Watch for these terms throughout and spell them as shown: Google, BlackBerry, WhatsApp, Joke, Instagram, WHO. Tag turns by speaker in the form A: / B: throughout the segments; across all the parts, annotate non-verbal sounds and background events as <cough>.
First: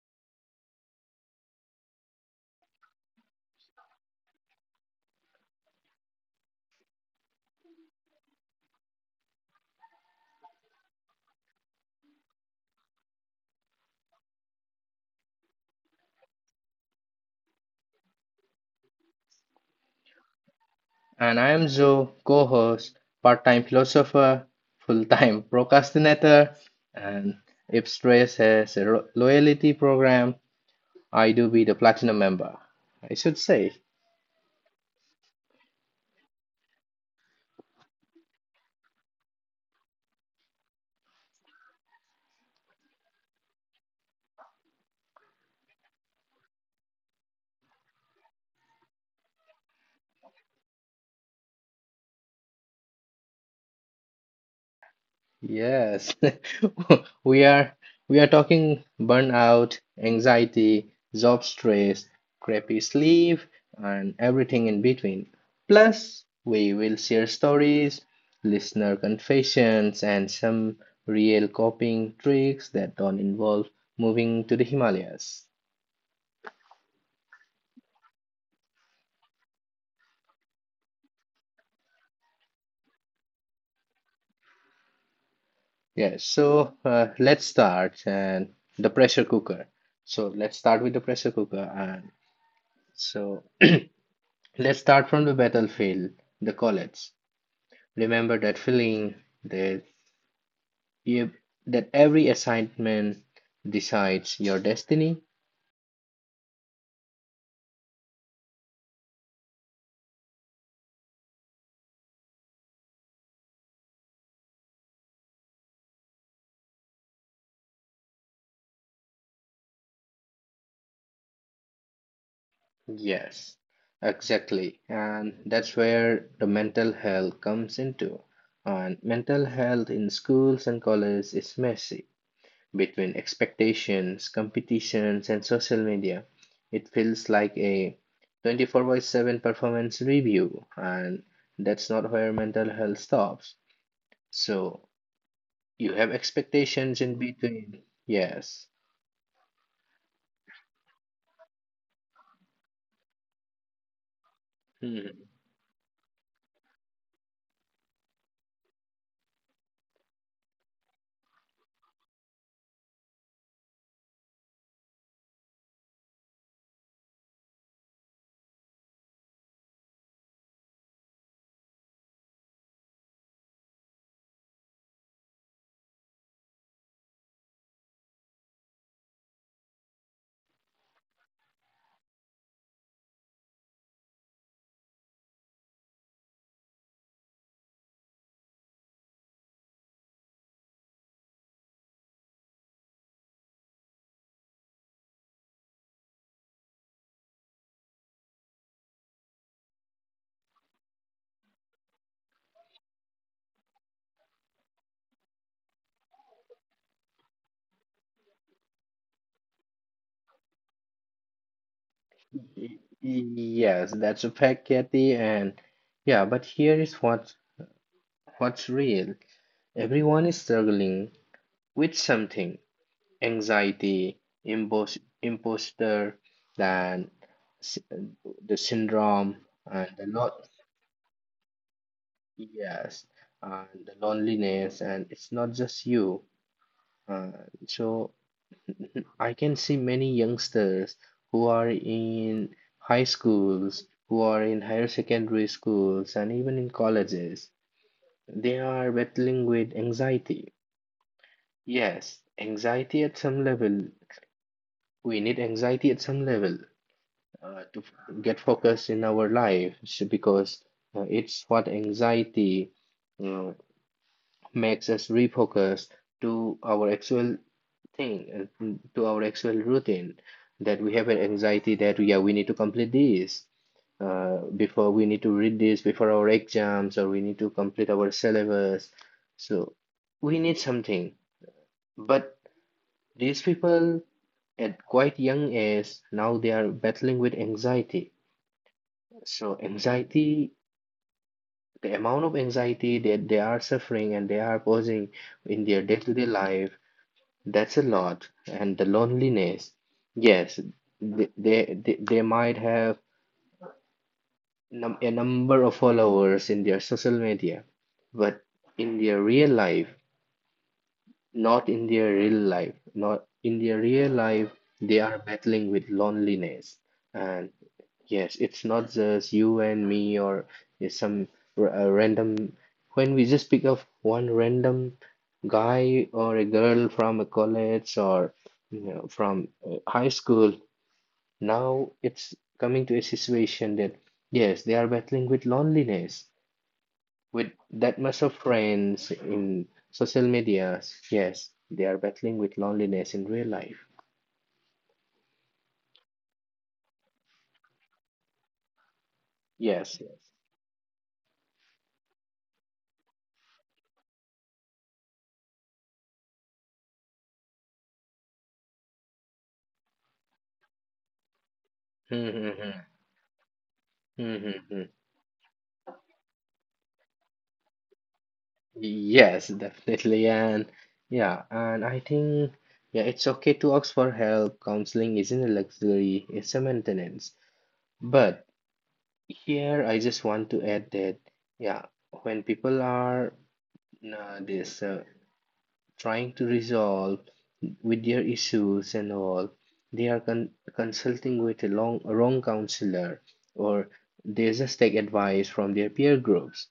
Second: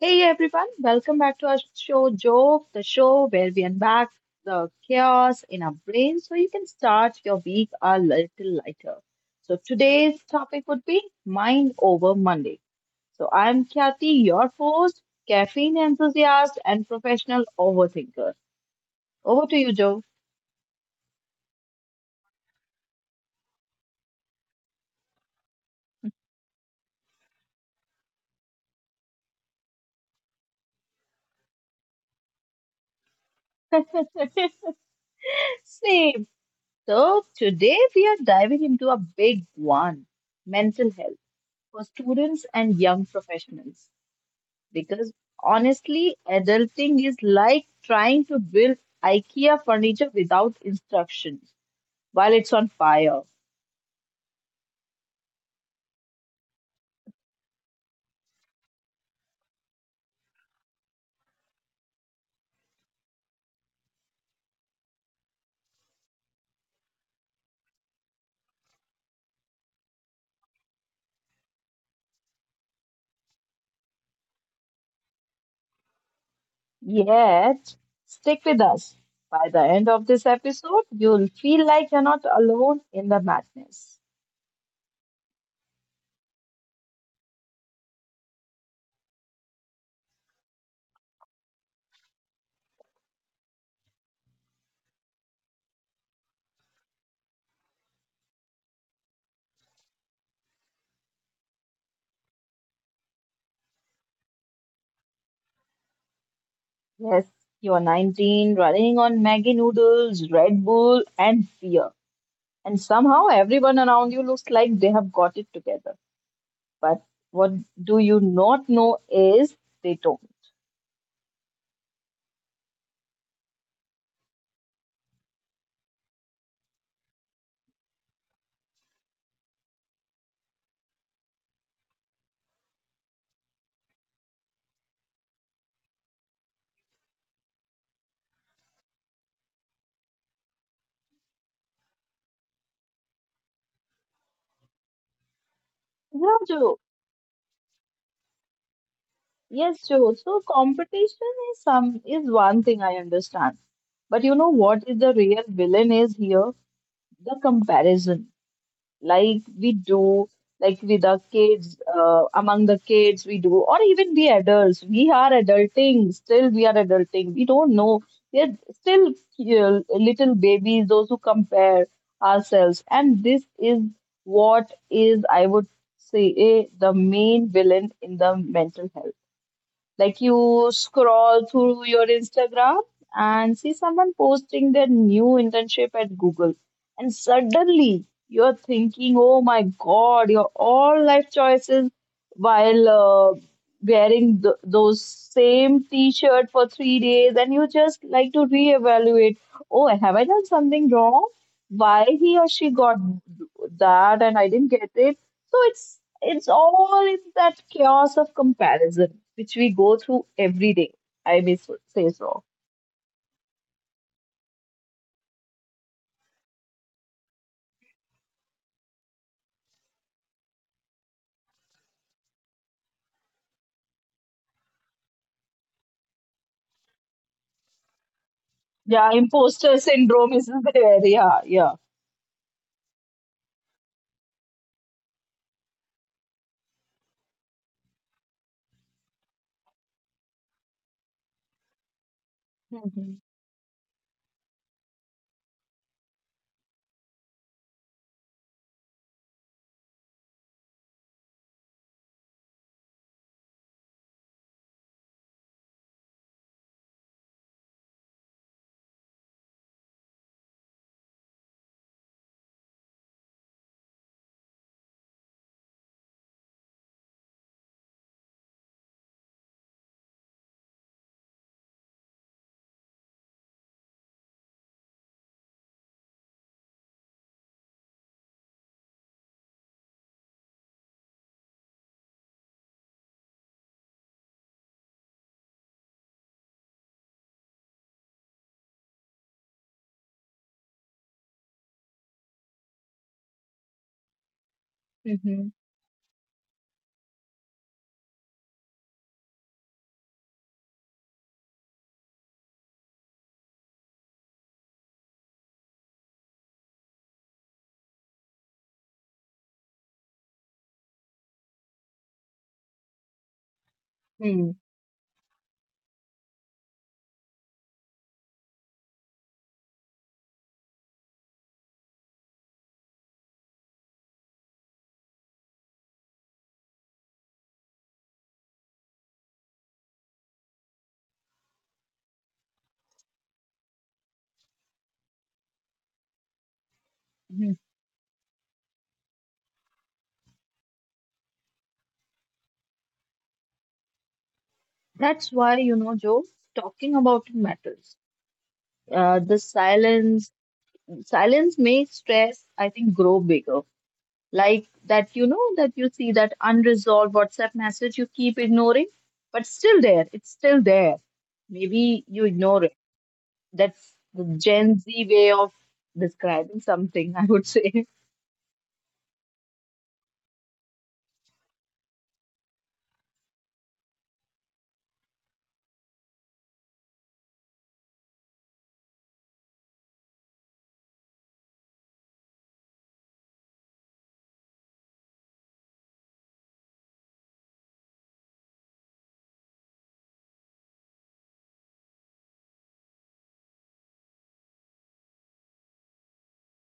A: Hey everyone, welcome back to our show Joke, the show where we unpack the chaos in our brains so you can start your week a little lighter. So today's topic would be Mind Over Monday. So I'm Kathy, your host, caffeine enthusiast, and professional overthinker. Over to you, Joe.
B: And I am Joe, co host, part time philosopher, full time <laughs> procrastinator, and if stress has a loyalty program, I do be the platinum member, I should say.
A: <laughs> Same. So today we are diving into a big one, mental health for students and young professionals. Because honestly, adulting is like trying to build IKEA furniture without instructions while it's on fire.
B: Yes, <laughs> we are we are talking burnout, anxiety, job stress, crappy sleep, and everything in between. Plus, we will share stories, listener confessions, and some real coping tricks that don't involve moving to the Himalayas.
A: Yet, stick with us. By the end of this episode, you'll feel like you're not alone in the madness.
B: Yes, so let's start and the pressure cooker. So let's start with the pressure cooker and so Let's start from the battlefield, the college. Remember that feeling that you, that every assignment decides your destiny?
A: Yes, you're 19, running on Maggie noodles, Red Bull, and beer. And somehow everyone around you looks like they have got it together. But what do you not know is they don't.
B: Yes, exactly. And that's where the mental health comes into. And mental health in schools and colleges is messy between expectations, competitions, and social media. It feels like a 24 by 7 performance review, and that's not where mental health stops. So you have
A: Raju,
B: expectations in between. Yes.
A: yes, Joe. So competition is one thing I understand. But you know what is the
B: Mhm.
A: real villain is here? The comparison. Like we do, like with the kids, among the kids we do, or even we adults. We are adulting, still we are adulting. We don't know. We are still little babies, those who compare ourselves. And this is what is, I would say, the main villain in the mental health. Like you scroll through your Instagram and see someone posting their new internship at Google. And suddenly you're thinking, oh my God, your all life choices while wearing those same t-shirt for 3 days and you just like to reevaluate, oh, have I done something wrong? Why he or she got that and I didn't get it? So it's all in that chaos of comparison which we go through every day. I say so.
B: Yes, that's a fact, Kathy, and yeah, but here is what's real. Everyone is struggling with something. Anxiety, imposter, then s- the
A: Yeah,
B: syndrome,
A: imposter
B: and the
A: syndrome
B: lot,
A: is <laughs> there. Yeah, yeah.
B: yes, and the loneliness, and it's not just you. Uh, so I can see many youngsters who are in high
A: Mhm,
B: schools, who are in higher secondary schools, and even in colleges. They are battling with anxiety. Yes, anxiety at some level. We need anxiety at some level to get focused in our life because it's what anxiety uh, makes us refocus to our actual thing, to our actual routine, that we have an anxiety that yeah we need to complete this, before we need to read this before our exams, or we need to complete our syllabus. So we need something, but these people at quite young age now they are battling with anxiety. So anxiety, the amount of anxiety that they are suffering and they are posing
A: mhm,
B: in their day-to-day life. That's a lot. And the loneliness. Yes, they might have num a number of followers in their social media, but in their real life, not in their real life, not in their real
A: mm,
B: life, they are battling with loneliness. And yes, it's not just you and me or is some a random. When we just pick up one random guy or a girl from a college or you know, from high school, now it's coming to a situation that yes, they are battling with loneliness, with
A: mhm.
B: that much of friends in social media. Yes, they are battling with loneliness in real life.
A: That's why, you know, Joe, talking about it matters. Uh, the
B: Yes, yes.
A: silence, silence makes stress, I think, grow bigger. Like that, you know, that you see that unresolved WhatsApp message you keep ignoring, but still there. It's still there. Maybe you
B: Hmm, hmm,
A: ignore it.
B: hmm.
A: That's the
B: Hmm, hmm,
A: Gen
B: hmm.
A: Z way of describing something, <laughs> I would say.
B: Yes, definitely. And yeah, and I think yeah, it's okay to ask for help. Counseling isn't a luxury, it's a maintenance. But here I just want to add that yeah, when people are this trying to resolve with their issues and all, they are consulting with a long wrong counselor, or they just take advice from their peer groups.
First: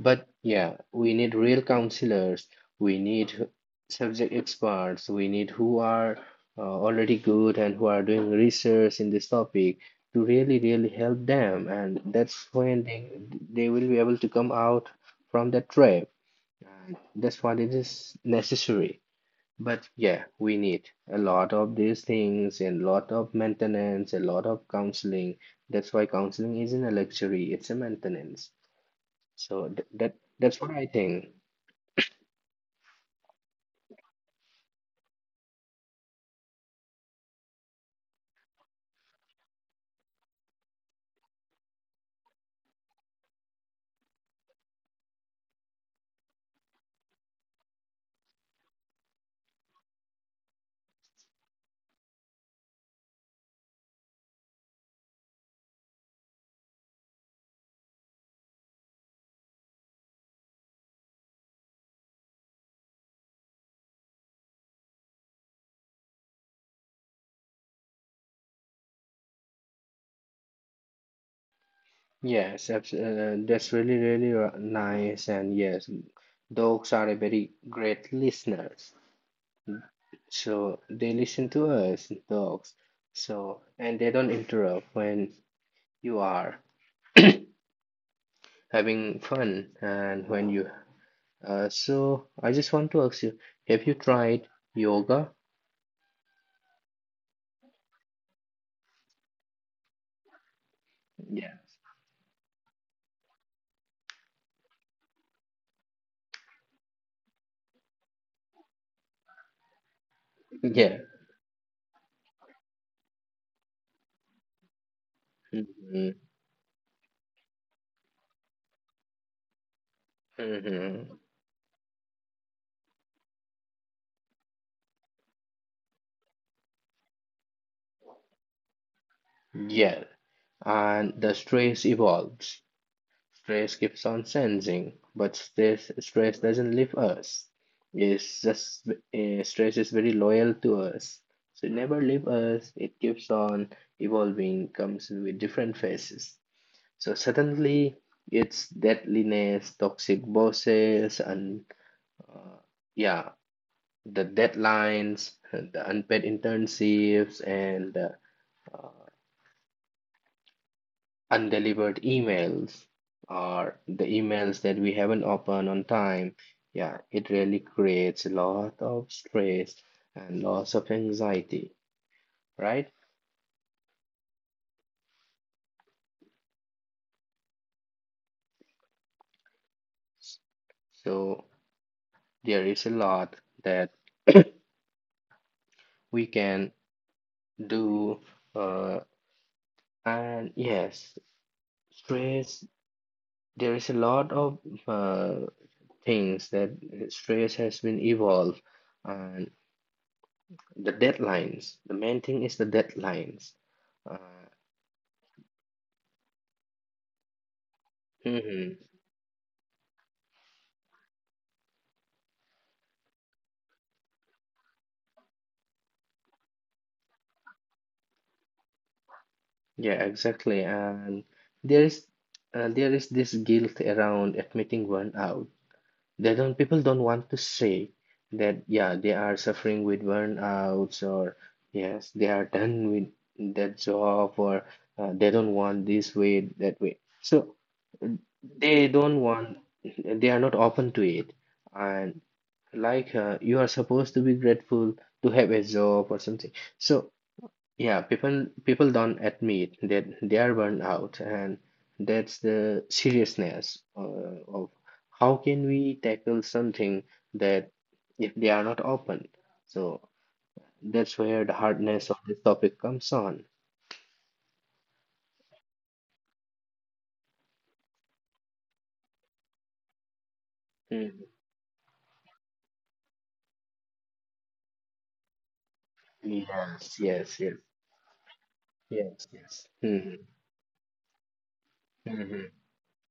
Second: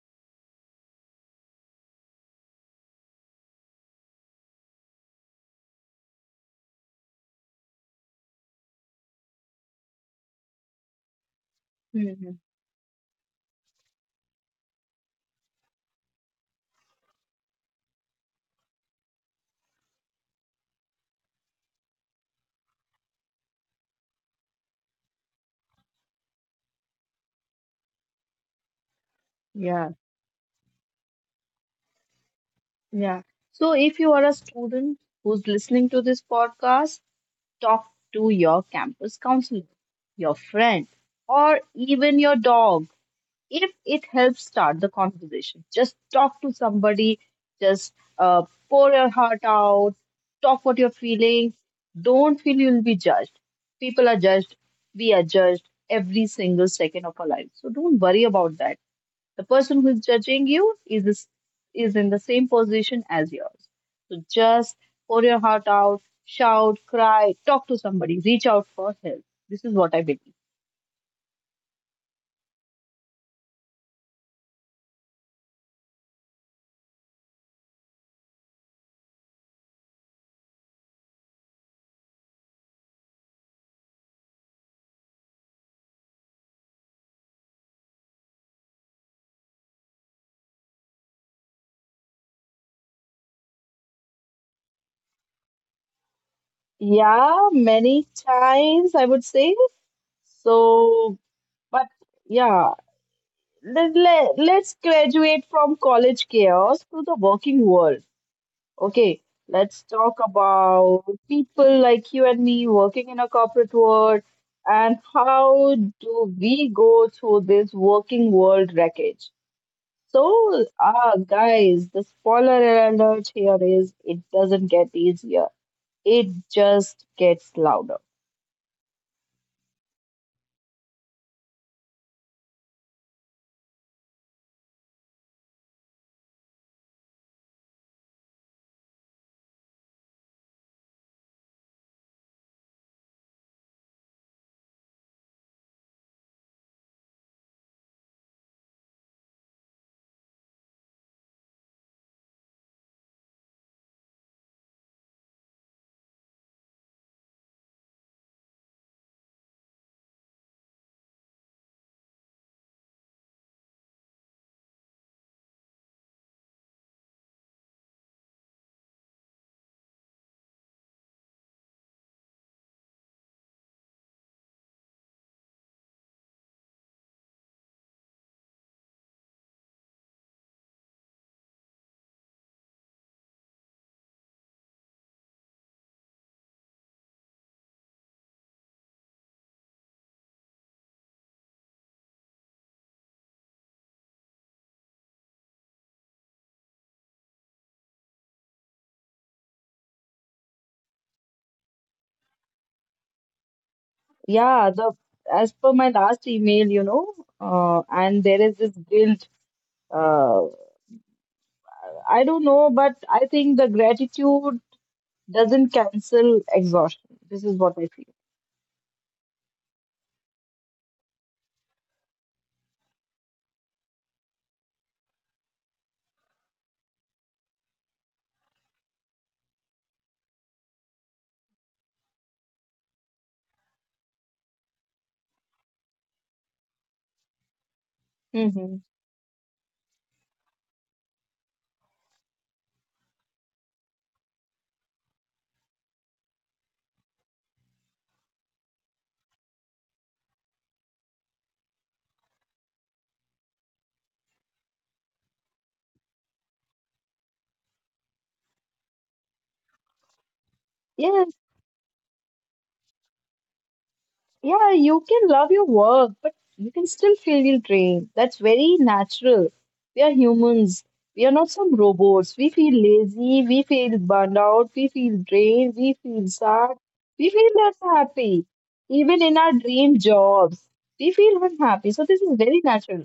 B: But yeah, we need real counselors, we need subject experts, we need who are already good and who are doing research in this topic, to really, really help them. And
A: Mhm.
B: that's when they will be able to come out from that trap. And that's what it is necessary. But yeah, we need a lot of these things and a lot of maintenance, a lot of counseling. That's why counseling isn't a luxury, it's a maintenance. So th
A: Yeah,
B: that that's what I think.
A: yeah. So if you are a student who's listening to this podcast, talk to your campus counselor, your friend, or even your dog. If it helps start the conversation. Just talk to somebody, just uh, pour your heart out, talk what you're feeling. Don't feel you'll be judged. People are judged, we are judged every single second of our life. So don't worry about that. The person who's judging you is this, is in the same position as yours. So just pour your heart out, shout, cry, talk to somebody, reach out for help. This is what I believe.
B: Yes, that's really really nice, and yes, dogs are a very great listeners. So they listen to us, dogs. So and they don't interrupt when you are <clears throat> having fun and when you. So I just want to ask you, have you tried yoga?
A: Yeah, many times I would say. So,
B: Yeah.
A: but yeah, let's graduate from college chaos to the working world. Okay, let's talk
B: Yeah.
A: about people like you and me working in a corporate world and how
B: Hmm,
A: do we go through this working world wreckage. So,
B: hmm.
A: guys, the spoiler alert here is it doesn't get easier, it just gets louder.
B: Yeah. And the stress evolves. Stress keeps on sensing, but stress doesn't leave us. It's just stress is very loyal to us. So it never leave us. It keeps on evolving, comes with different phases. So suddenly, it's deadliness, toxic bosses, and uh, yeah, the deadlines, <laughs> the unpaid internships, and uh, undelivered emails, or the emails that we haven't opened on time. Yeah, it really creates a lot of stress and lots of anxiety, right? So there is a lot that <coughs> <clears throat> we can do, uh, and yes stress, there is a lot of uh, things that stress has been evolved. And the deadlines, the main thing is the deadlines. uh,
A: Yeah, the as per my last email, you know, and there is this
B: hmm.
A: guilt. Uh, I don't know, but I think the gratitude doesn't cancel exhaustion. This is what I feel.
B: Yeah, exactly. And there is there is this guilt around admitting burnout. They don't People don't want to say that yeah they are suffering with burnouts, or yes they are done with that job, or they don't want this way that way. So uh,
A: Mm-hmm.
B: they don't want they are not open to it. And like you are supposed to be grateful to have a job or something. So yeah, people don't admit that they are burned out, and that's the seriousness of how can we tackle something that if they are not open. So that's where the hardness of this topic comes on.
A: Yeah, you can love your work, but you can still feel drained. That's very natural. We are humans. We are
B: Mhm.
A: not some robots. We feel lazy, we feel burned out, we feel drained, we feel sad,
B: Yes,
A: we
B: yes,
A: feel
B: yes,
A: less happy. Even
B: yes,
A: in our
B: yes.
A: dream
B: Mhm,
A: jobs, we feel unhappy. So this is
B: mhm,
A: very natural.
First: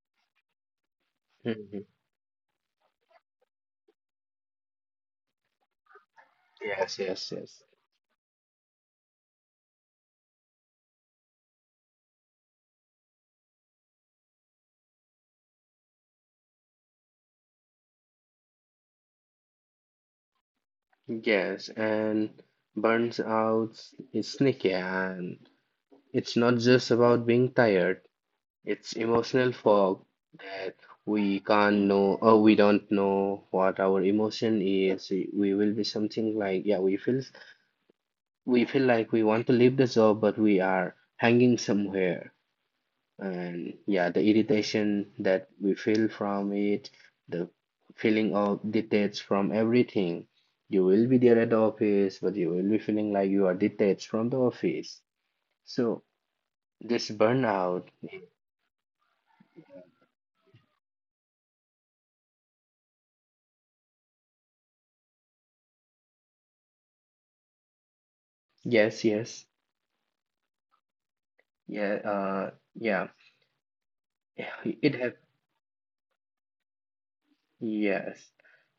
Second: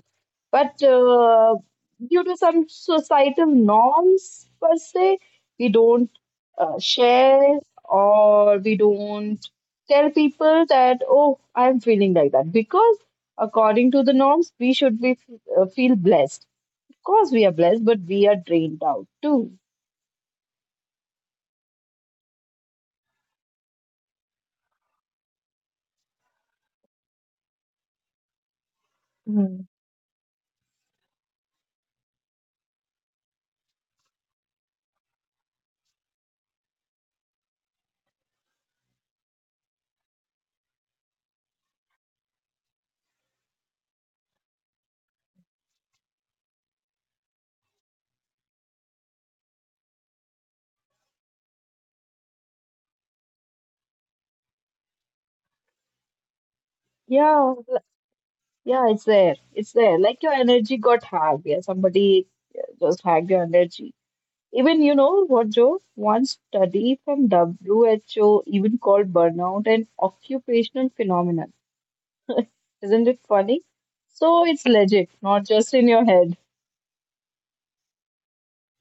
A: But
B: mhm.
A: due to some societal norms per se, we don't
B: Yes, yes,
A: share
B: yes.
A: or we don't tell people that, oh, I'm feeling like that. Because according to the norms, we should be feel blessed. Of course, we are blessed, but we are drained out too.
B: Yes, and burns out is sneaky, and it's not just about being tired. It's emotional
A: Hmm.
B: fog that we can't know or we don't know what our emotion is. We will be something like, yeah, we feel like we want to leave the job, but we are hanging somewhere. And yeah, the irritation that we feel from it, the feeling of detached from everything. You will be there at the office, but you will be feeling like you are detached from the office. So this
A: Yeah,
B: burnout,
A: yeah, it's there. It's there. Like your energy got hacked. Yeah, somebody just hacked your energy. Even you know what, Joe? One study from WHO even
B: yes,
A: called
B: yes.
A: burnout an occupational phenomenon.
B: Yeah,
A: <laughs> Isn't
B: yeah,
A: it funny? So
B: <laughs>
A: it's
B: it
A: legit,
B: have
A: not just in your head.
B: yes.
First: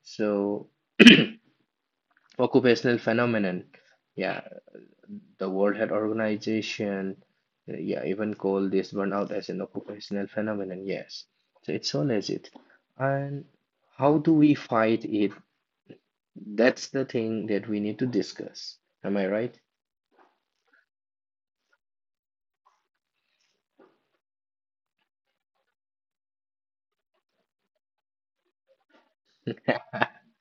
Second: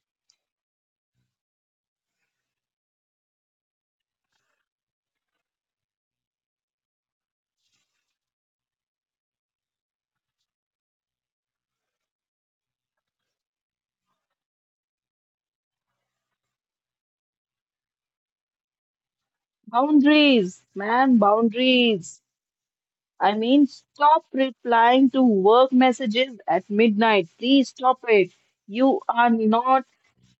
B: So, <clears throat> occupational phenomenon. Yeah, the World Health Organization. Yeah, even call this burnout as an occupational phenomenon. Yes, so it's so legit. And how do we fight it? That's the thing that we need to discuss. Am I right?
A: Boundaries, man, boundaries. I mean, stop replying to work messages at midnight. Please stop it. You are not
B: <laughs>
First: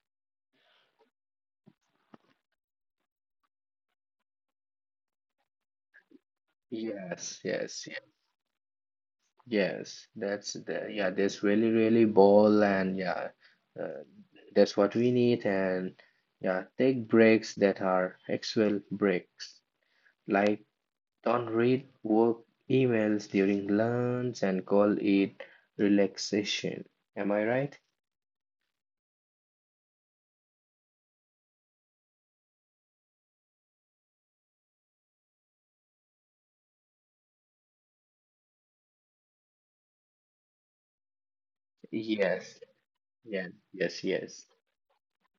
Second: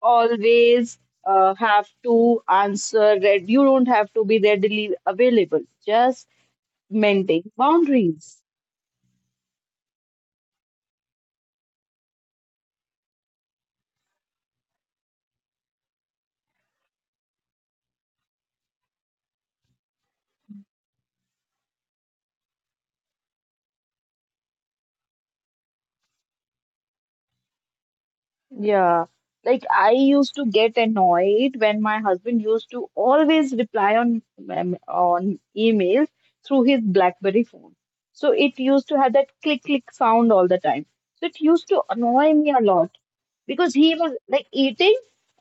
A: always have to answer. That You don't have to be readily available. Just
B: Yes,
A: maintain
B: yes,
A: boundaries.
B: yes. That's the yeah. There's really, really ball and yeah. uh, That's what we need. And yeah, take breaks that are actual breaks. Like, don't read work emails during lunch and call it relaxation. Am I right?
A: Yeah, like I used to get annoyed when my husband used to always reply on emails through his BlackBerry phone. So it used to have that click click sound all the time. So it used to annoy me
B: Yes,
A: a lot
B: yes,
A: because he
B: yes,
A: was like
B: yes.
A: eating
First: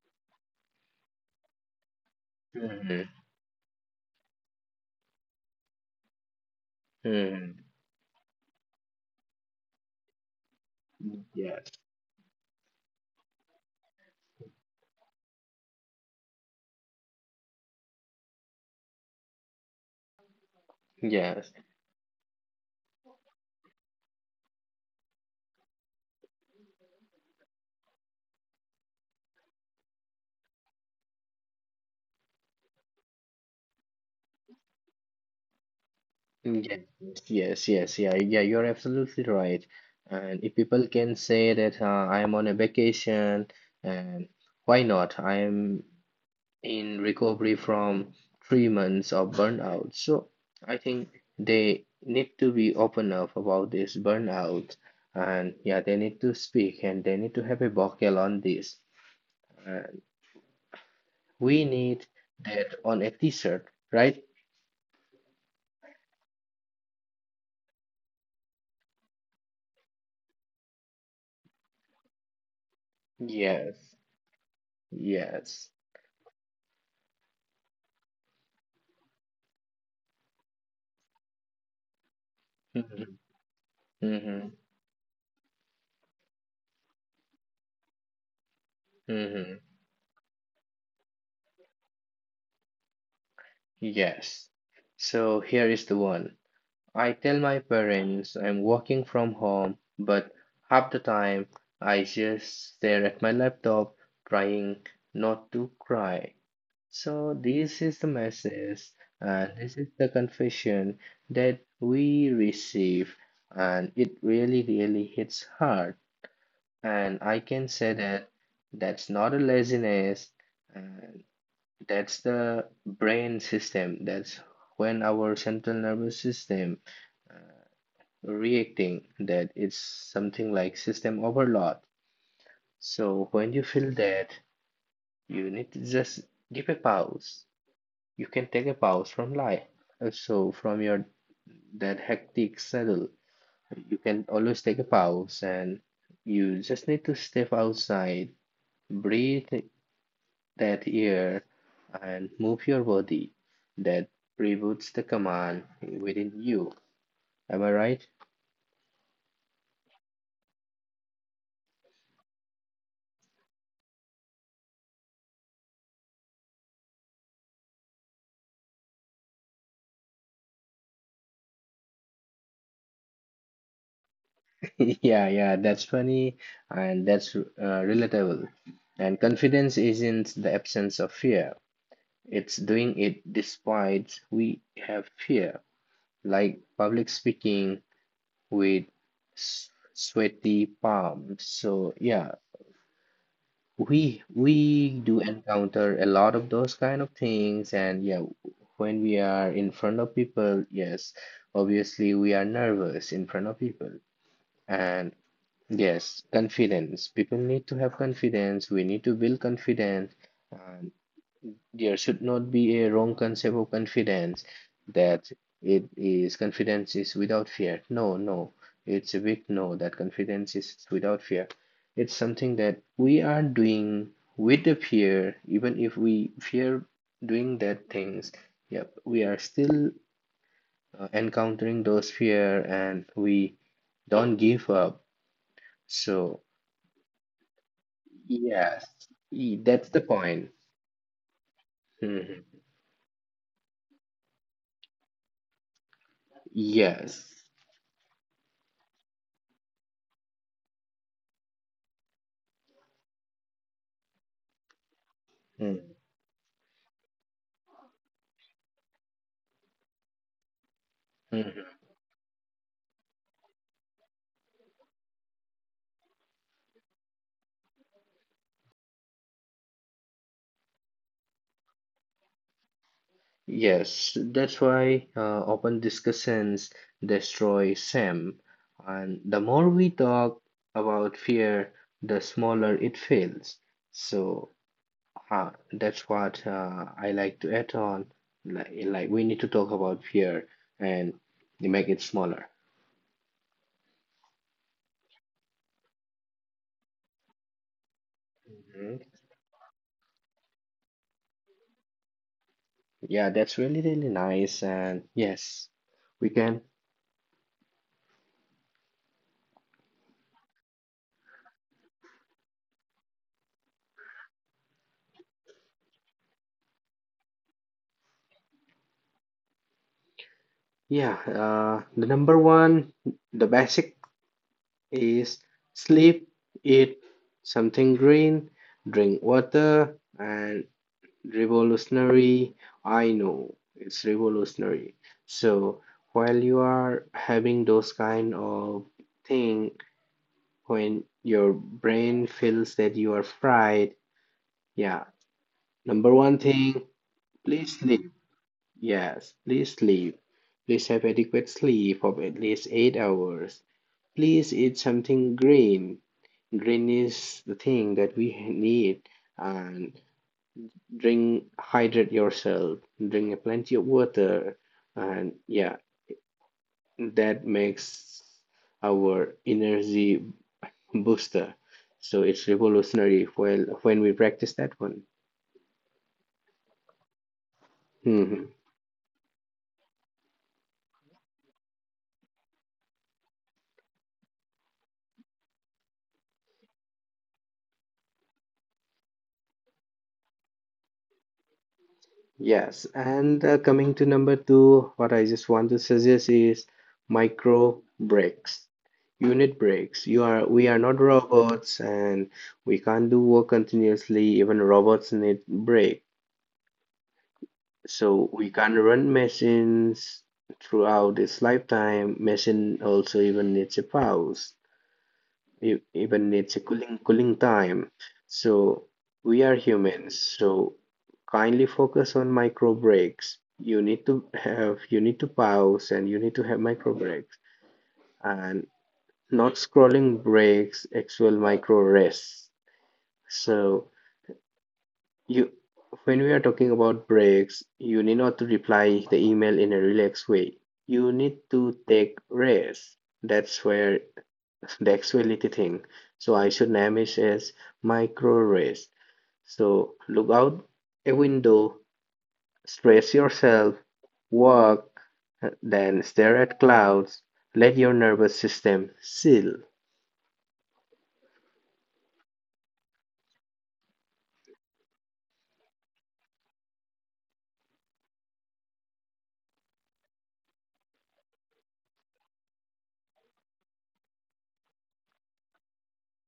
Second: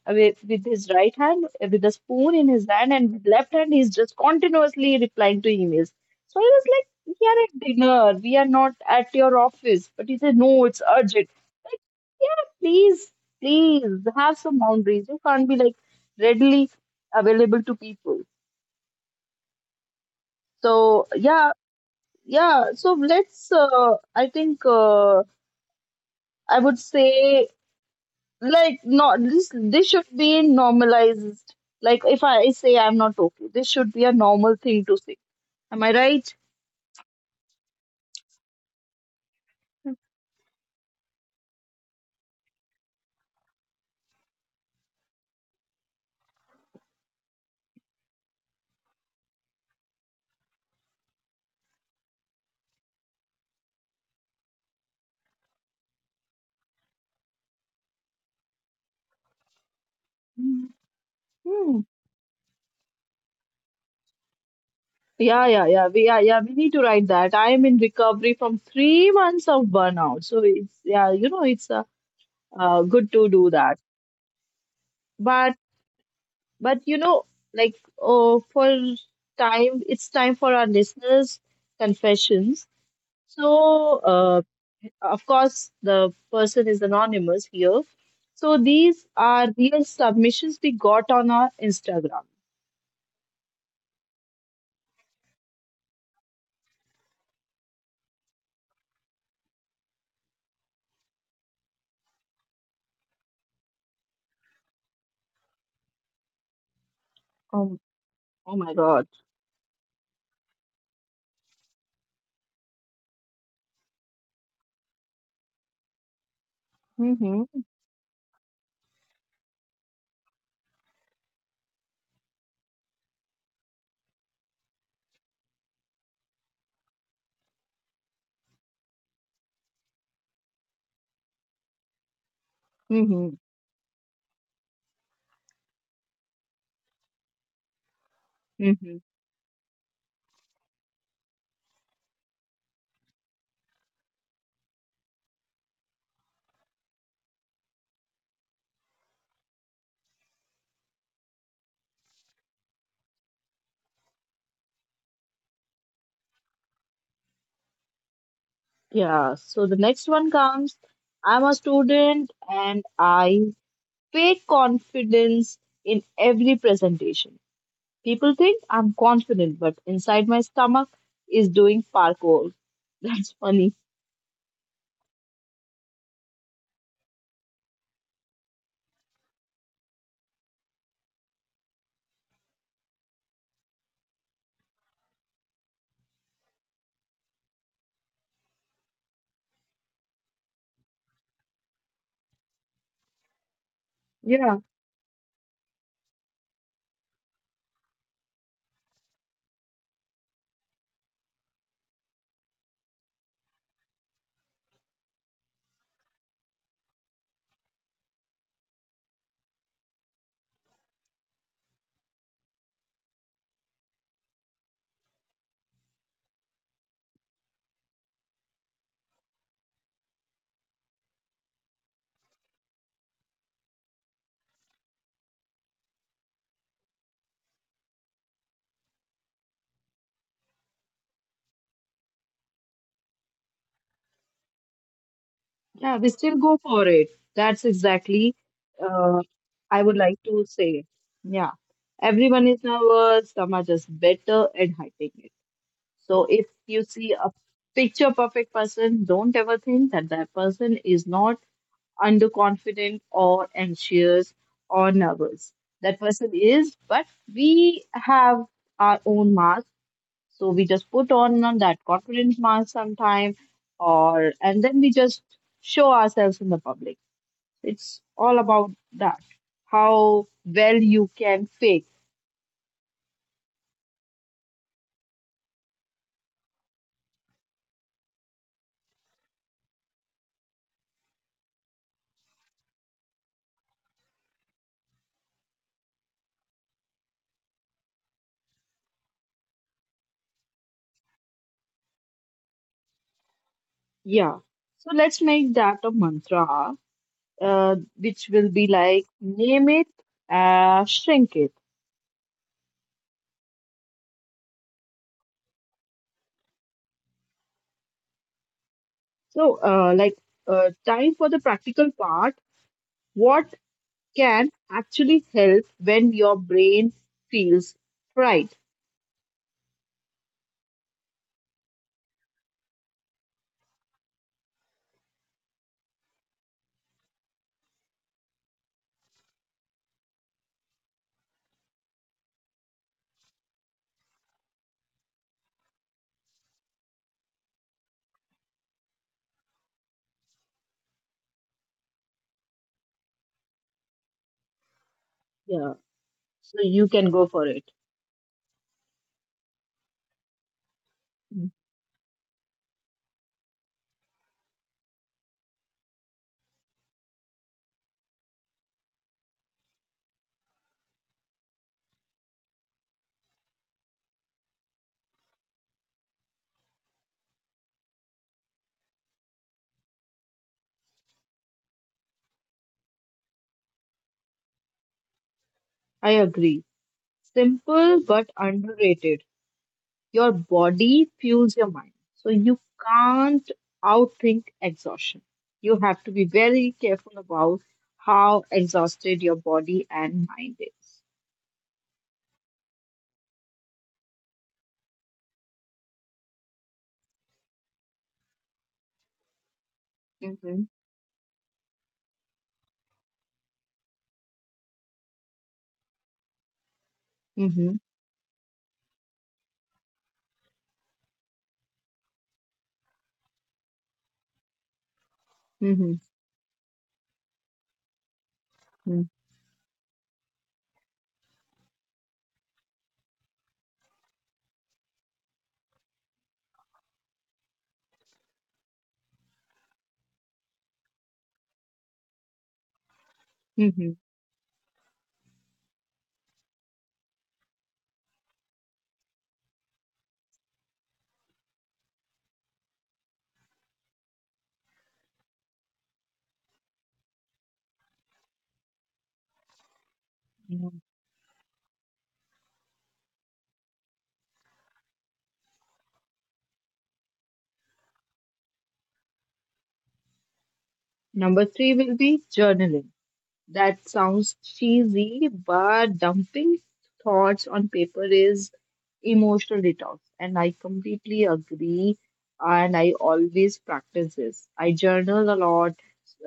A: with his right hand with a spoon in his hand
B: Mhm,
A: and with left hand he's just continuously replying to emails. So I was like we are at
B: mhm.
A: dinner, we are not at your office, but he said no, it's urgent.
B: Yes,
A: Like yeah, please, please have some boundaries. You can't be like readily available to people. So yeah,
B: yes,
A: yeah. So let's I think I would say, like not this should be normalized. Like if I say I'm not okay, this should be a normal thing to say, am I right?
B: yes, yes, yes, yeah, yeah, you're absolutely right. And if people can say that I'm on a vacation, and why not? I'm in recovery from 3 months of burnout. So I think they need to be open up about this burnout, and yeah, they need to speak and they need to have a vocal on this. And we
A: Hmm.
B: need that on a t-shirt, right?
A: Yeah, yeah, yeah, we yeah, yeah, we need to write that I am in recovery from 3 months of burnout. So it's yeah, you know, it's good to do that.
B: Yes,
A: but
B: yes.
A: but you know, like, oh, for time, it's time for our listeners confessions.
B: Mm-hmm.
A: So,
B: Mm-hmm.
A: of course, the person is anonymous here. So, these are
B: Mm-hmm.
A: real submissions we got on our Instagram.
B: Yes. So here is the one. I tell my parents I'm working from home, but half the time I just stare at my laptop trying not to cry. So,
A: Um,
B: this is the
A: oh my
B: message
A: God.
B: and this is the confession that we receive, and it really, really hits hard. And I
A: Mm-hmm,
B: can say that that's not a laziness, and that's the brain system, that's when our central nervous system reacting that it's something like system overload. So
A: mm-hmm,
B: when you feel that, you need to just give a pause. You can take a
A: mm-hmm.
B: pause from life. So from your that hectic schedule, you can always take a pause, and you just need to step outside, breathe that air and move your body. That reboots the command within you. Am I right?
A: Yeah. So, the next one comes, I'm a student and I fake confidence in every presentation. People think I'm confident, but inside my stomach is doing parkour. <laughs> That's funny.
B: <laughs> Yeah, yeah, that's funny and that's relatable. And confidence isn't the absence of fear, it's doing it despite we have fear, like public speaking with sweaty palms. So, yeah, we do encounter a lot of those kind of things and yeah, when we are in front of people, yes, obviously we are nervous in front of people. And yes, confidence. People need to have confidence. We need to build confidence. And there should not be a wrong concept of confidence that it is confidence is without fear. No, no. It's a big no that confidence is without fear. It's something that we are doing with the fear, even if we fear doing that things. Yep, we are still encountering those fear and we don't give up.
A: Yeah, we still
B: So
A: go for it. That's exactly
B: yes,
A: uh, I
B: that's
A: would
B: the
A: like to
B: point.
A: say. Yeah, everyone
B: Mhm.
A: is nervous. Some are just better at hiding it. So if you see
B: Yes.
A: a picture perfect person, don't ever think that that person is not underconfident or anxious or nervous.
B: Mhm.
A: That person is, but we have our own mask, so we just put on
B: Mhm.
A: that confidence mask sometime, or and then we just show ourselves in the public. It's all about that, how well you can fake.
B: Yes, that's why open discussions destroy Sam. And the more we talk about fear, the smaller it feels. So that's what I like to add on. Like, we need to talk about fear and make it smaller.
A: Yeah. So let's make that a mantra, which will be like
B: Mhm.
A: name it, shrink it.
B: Yeah, that's really, really nice. And yes, we can.
A: So like time for the practical part. What can actually help when your brain feels fright?
B: Yeah, the number one, the basic is sleep, eat something green, drink water, and revolutionary. I know it's revolutionary. So while you are having those kind of thing, when your brain feels that you are fried, yeah,
A: Yeah.
B: number one
A: So
B: thing,
A: you can go for it.
B: please sleep. Yes, please sleep. Please have adequate sleep of at least 8 hours. Please eat something green. Green is the thing that we need. And drink, hydrate yourself. Drink plenty of water. And yeah, that makes our energy booster. So it's revolutionary when we practice that one.
A: I agree. Simple but
B: Hmm.
A: underrated. Your body fuels your mind. So you can't outthink exhaustion. You have to be very careful about how exhausted your body and mind is.
B: Yes, and coming to number two, what I just want to suggest is micro breaks, unit breaks. You are
A: Mm-hmm.
B: We are not robots, and we can't do work continuously. Even robots need break.
A: Mm-hmm.
B: So we can't run machines throughout its lifetime. Machine also even needs a pause,
A: Mm-hmm.
B: even it's a cooling time. So we are humans, so kindly focus on micro breaks. You need to have, you need to pause and you need to have micro breaks, and not scrolling breaks, actual micro rests. So
A: Mm-hmm.
B: you, when we are talking about breaks, you need not to reply the email in a relaxed way. You need to take rest. That's where the actuality thing. So I should name it as micro rest. So look out
A: Mm-hmm.
B: a window, stretch yourself, walk, then stare at clouds. Let your nervous system chill.
A: Number three will be journaling. That sounds cheesy, but dumping thoughts on paper is emotional detox. And I completely agree. And I always practice this. I journal a lot.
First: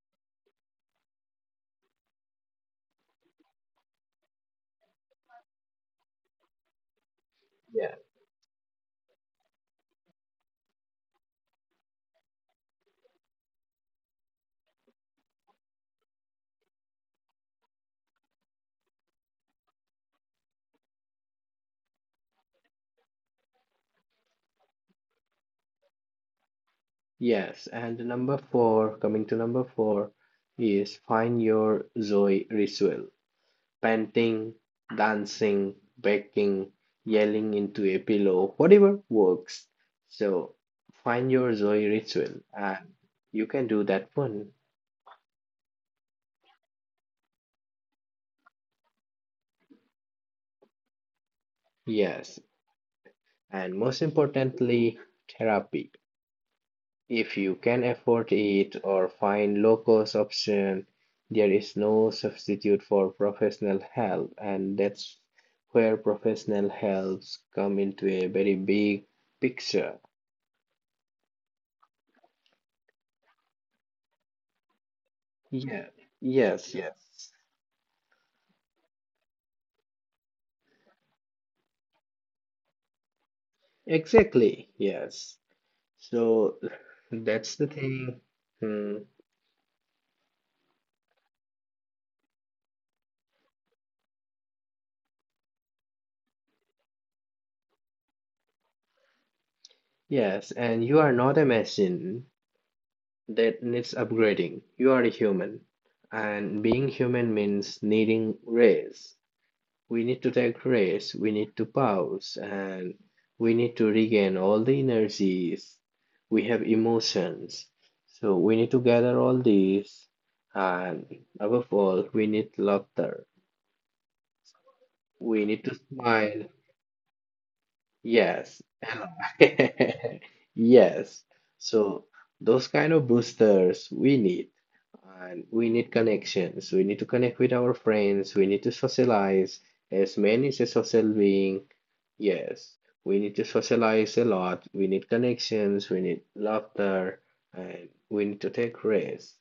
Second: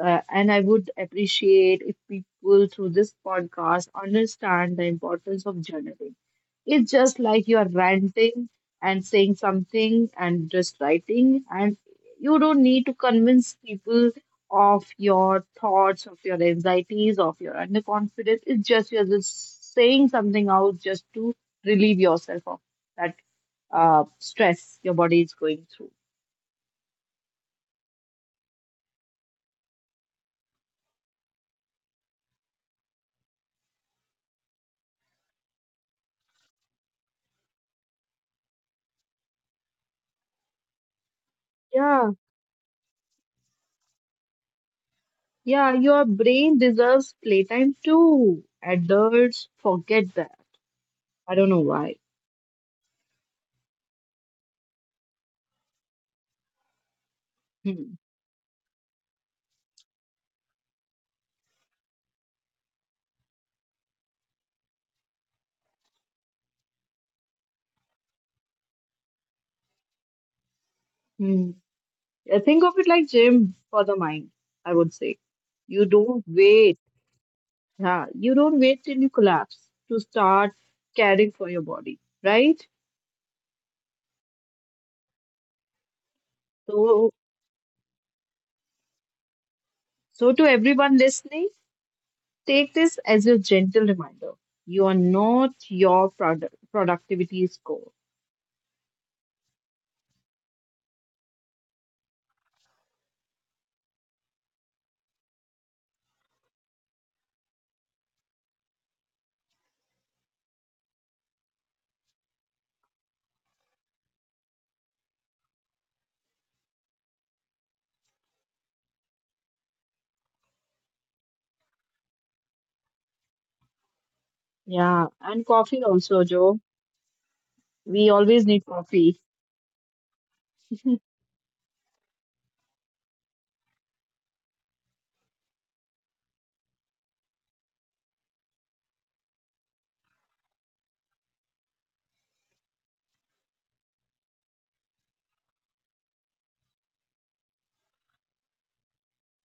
A: And I would appreciate if people through this podcast understand the importance of journaling. It's just like you're
B: Yeah.
A: ranting and saying something and just writing, and you don't need to convince people of your thoughts, of your anxieties, of your underconfidence. It's just you're just saying something out just to relieve yourself of that stress your body is going through.
B: Yes, and number four, coming to number four, is find your joy ritual. Painting, dancing, baking, yelling into a pillow, whatever works. So find your joy
A: Yeah,
B: ritual, and you can do that one.
A: yeah, your brain deserves playtime too. Adults forget that. I don't know why.
B: Yes, and most importantly, therapy. If you can
A: Hmm.
B: afford it or find low-cost option, there is no substitute for professional help, and that's where professional helps come into a very big picture.
A: Hmm. Yeah, think of it like gym for the mind, I would say. You
B: Yeah.
A: don't
B: Yes,
A: wait.
B: yes.
A: Yeah, you don't wait till you collapse to start caring for your body, right?
B: Exactly. Yes. So
A: So
B: <laughs> that's the thing. Hmm.
A: so, to everyone listening, take this as a gentle reminder. You are not your productivity score.
B: Yes, and you are not a machine that needs upgrading. You are a human, and being human means needing rest. We need to take rest, we need to pause, and we need to regain all the energies. We have emotions. So we need to gather all these, and above all, we need laughter.
A: Yeah, and
B: We need to
A: coffee also,
B: smile.
A: Joe. We always
B: Yes.
A: need
B: Hello.
A: coffee.
B: <laughs> Yes. So those kind of boosters we need. And we need connections. We need to connect with our friends. We need to socialize. As man is a social being, yes, we need to socialize a lot. We need connections. We need laughter, and we need to take risks.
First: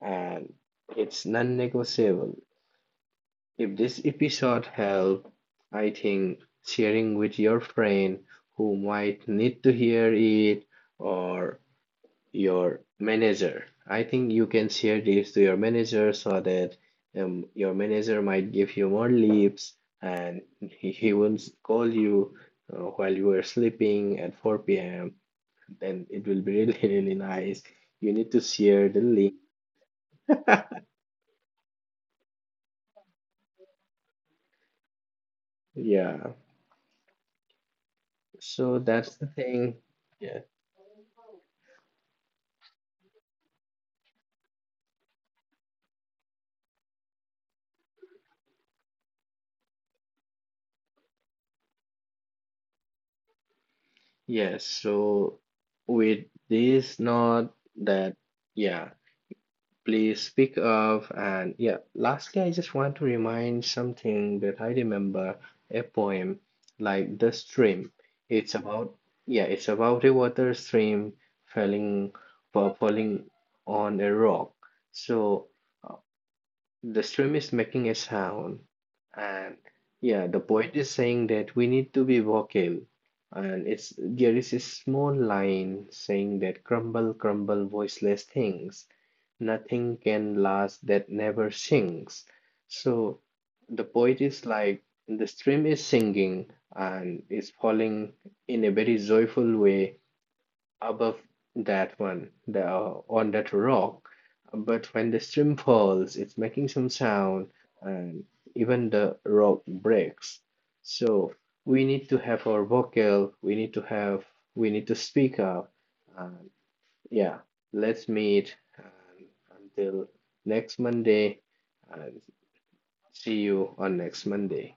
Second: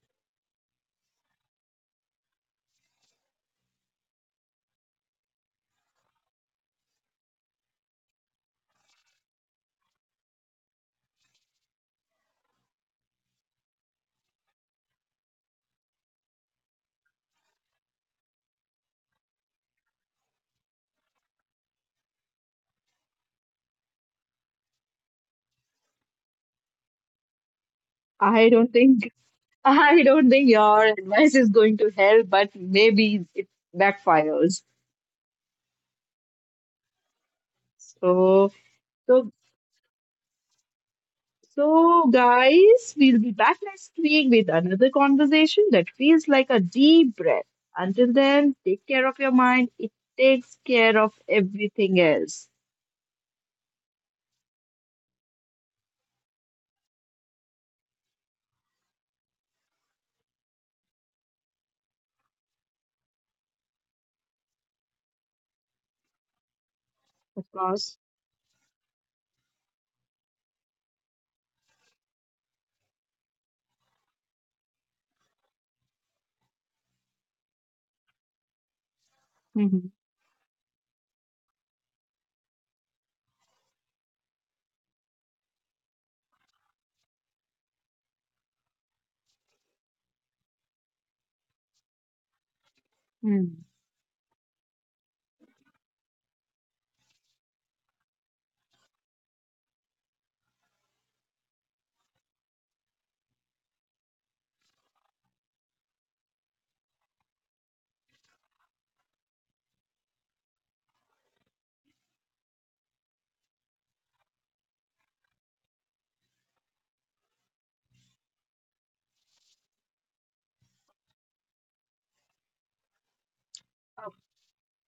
B: And it's non-negotiable. If this episode helped, I think sharing with your friend who might need to hear it, or your manager. I think you can share this to your manager so that your manager might give you more leaves and he won't call you while you are sleeping at 4 p.m. Then it will be really, <laughs> really nice. You
A: <laughs>
B: need to
A: I don't
B: share the
A: think
B: link.
A: I don't think your advice is going to help, but maybe it backfires.
B: Yeah.
A: So,
B: So that's the
A: so,
B: thing. Yeah.
A: so, guys, we'll be back next week with another conversation that feels like a deep breath. Until then, take care of your mind. It takes care of everything else.
B: Yes. So with this, not that. Yeah. Please speak up. And yeah, lastly, I just want to remind something, that I remember a poem like The
A: Of
B: Stream.
A: course.
B: It's about, yeah, it's about a water stream falling, falling on a rock. So uh, the stream is making a sound. And
A: Mhm.
B: yeah, the poet is saying that we need to be vocal. And it's there is a small line saying that crumble, crumble, voiceless things nothing can last that never sinks. So
A: Mhm.
B: the poet is like the stream is singing and is falling in a very joyful way above that one, the on that rock. But when the stream falls, it's making some sound and even the rock breaks. So we need to have our vocal, we need to have, we need to speak up. And yeah, let's meet and until next Monday, and see you on next Monday.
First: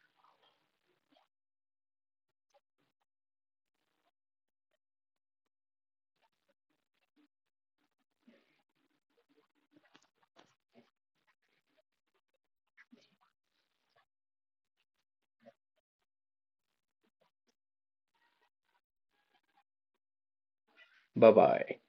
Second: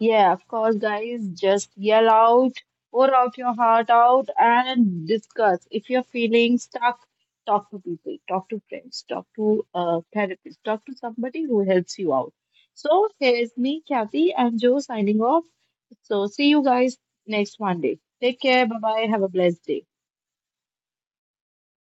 A: Yeah, of course, guys. Just yell out, pour out your heart out, and discuss. If you're feeling stuck, talk to people, talk to friends, talk to a therapist, talk to somebody who helps you out. So here's me, Kathy, and Joe signing off. So see you guys next Monday. Take care. Bye bye. Have a blessed day.
B: Bye bye.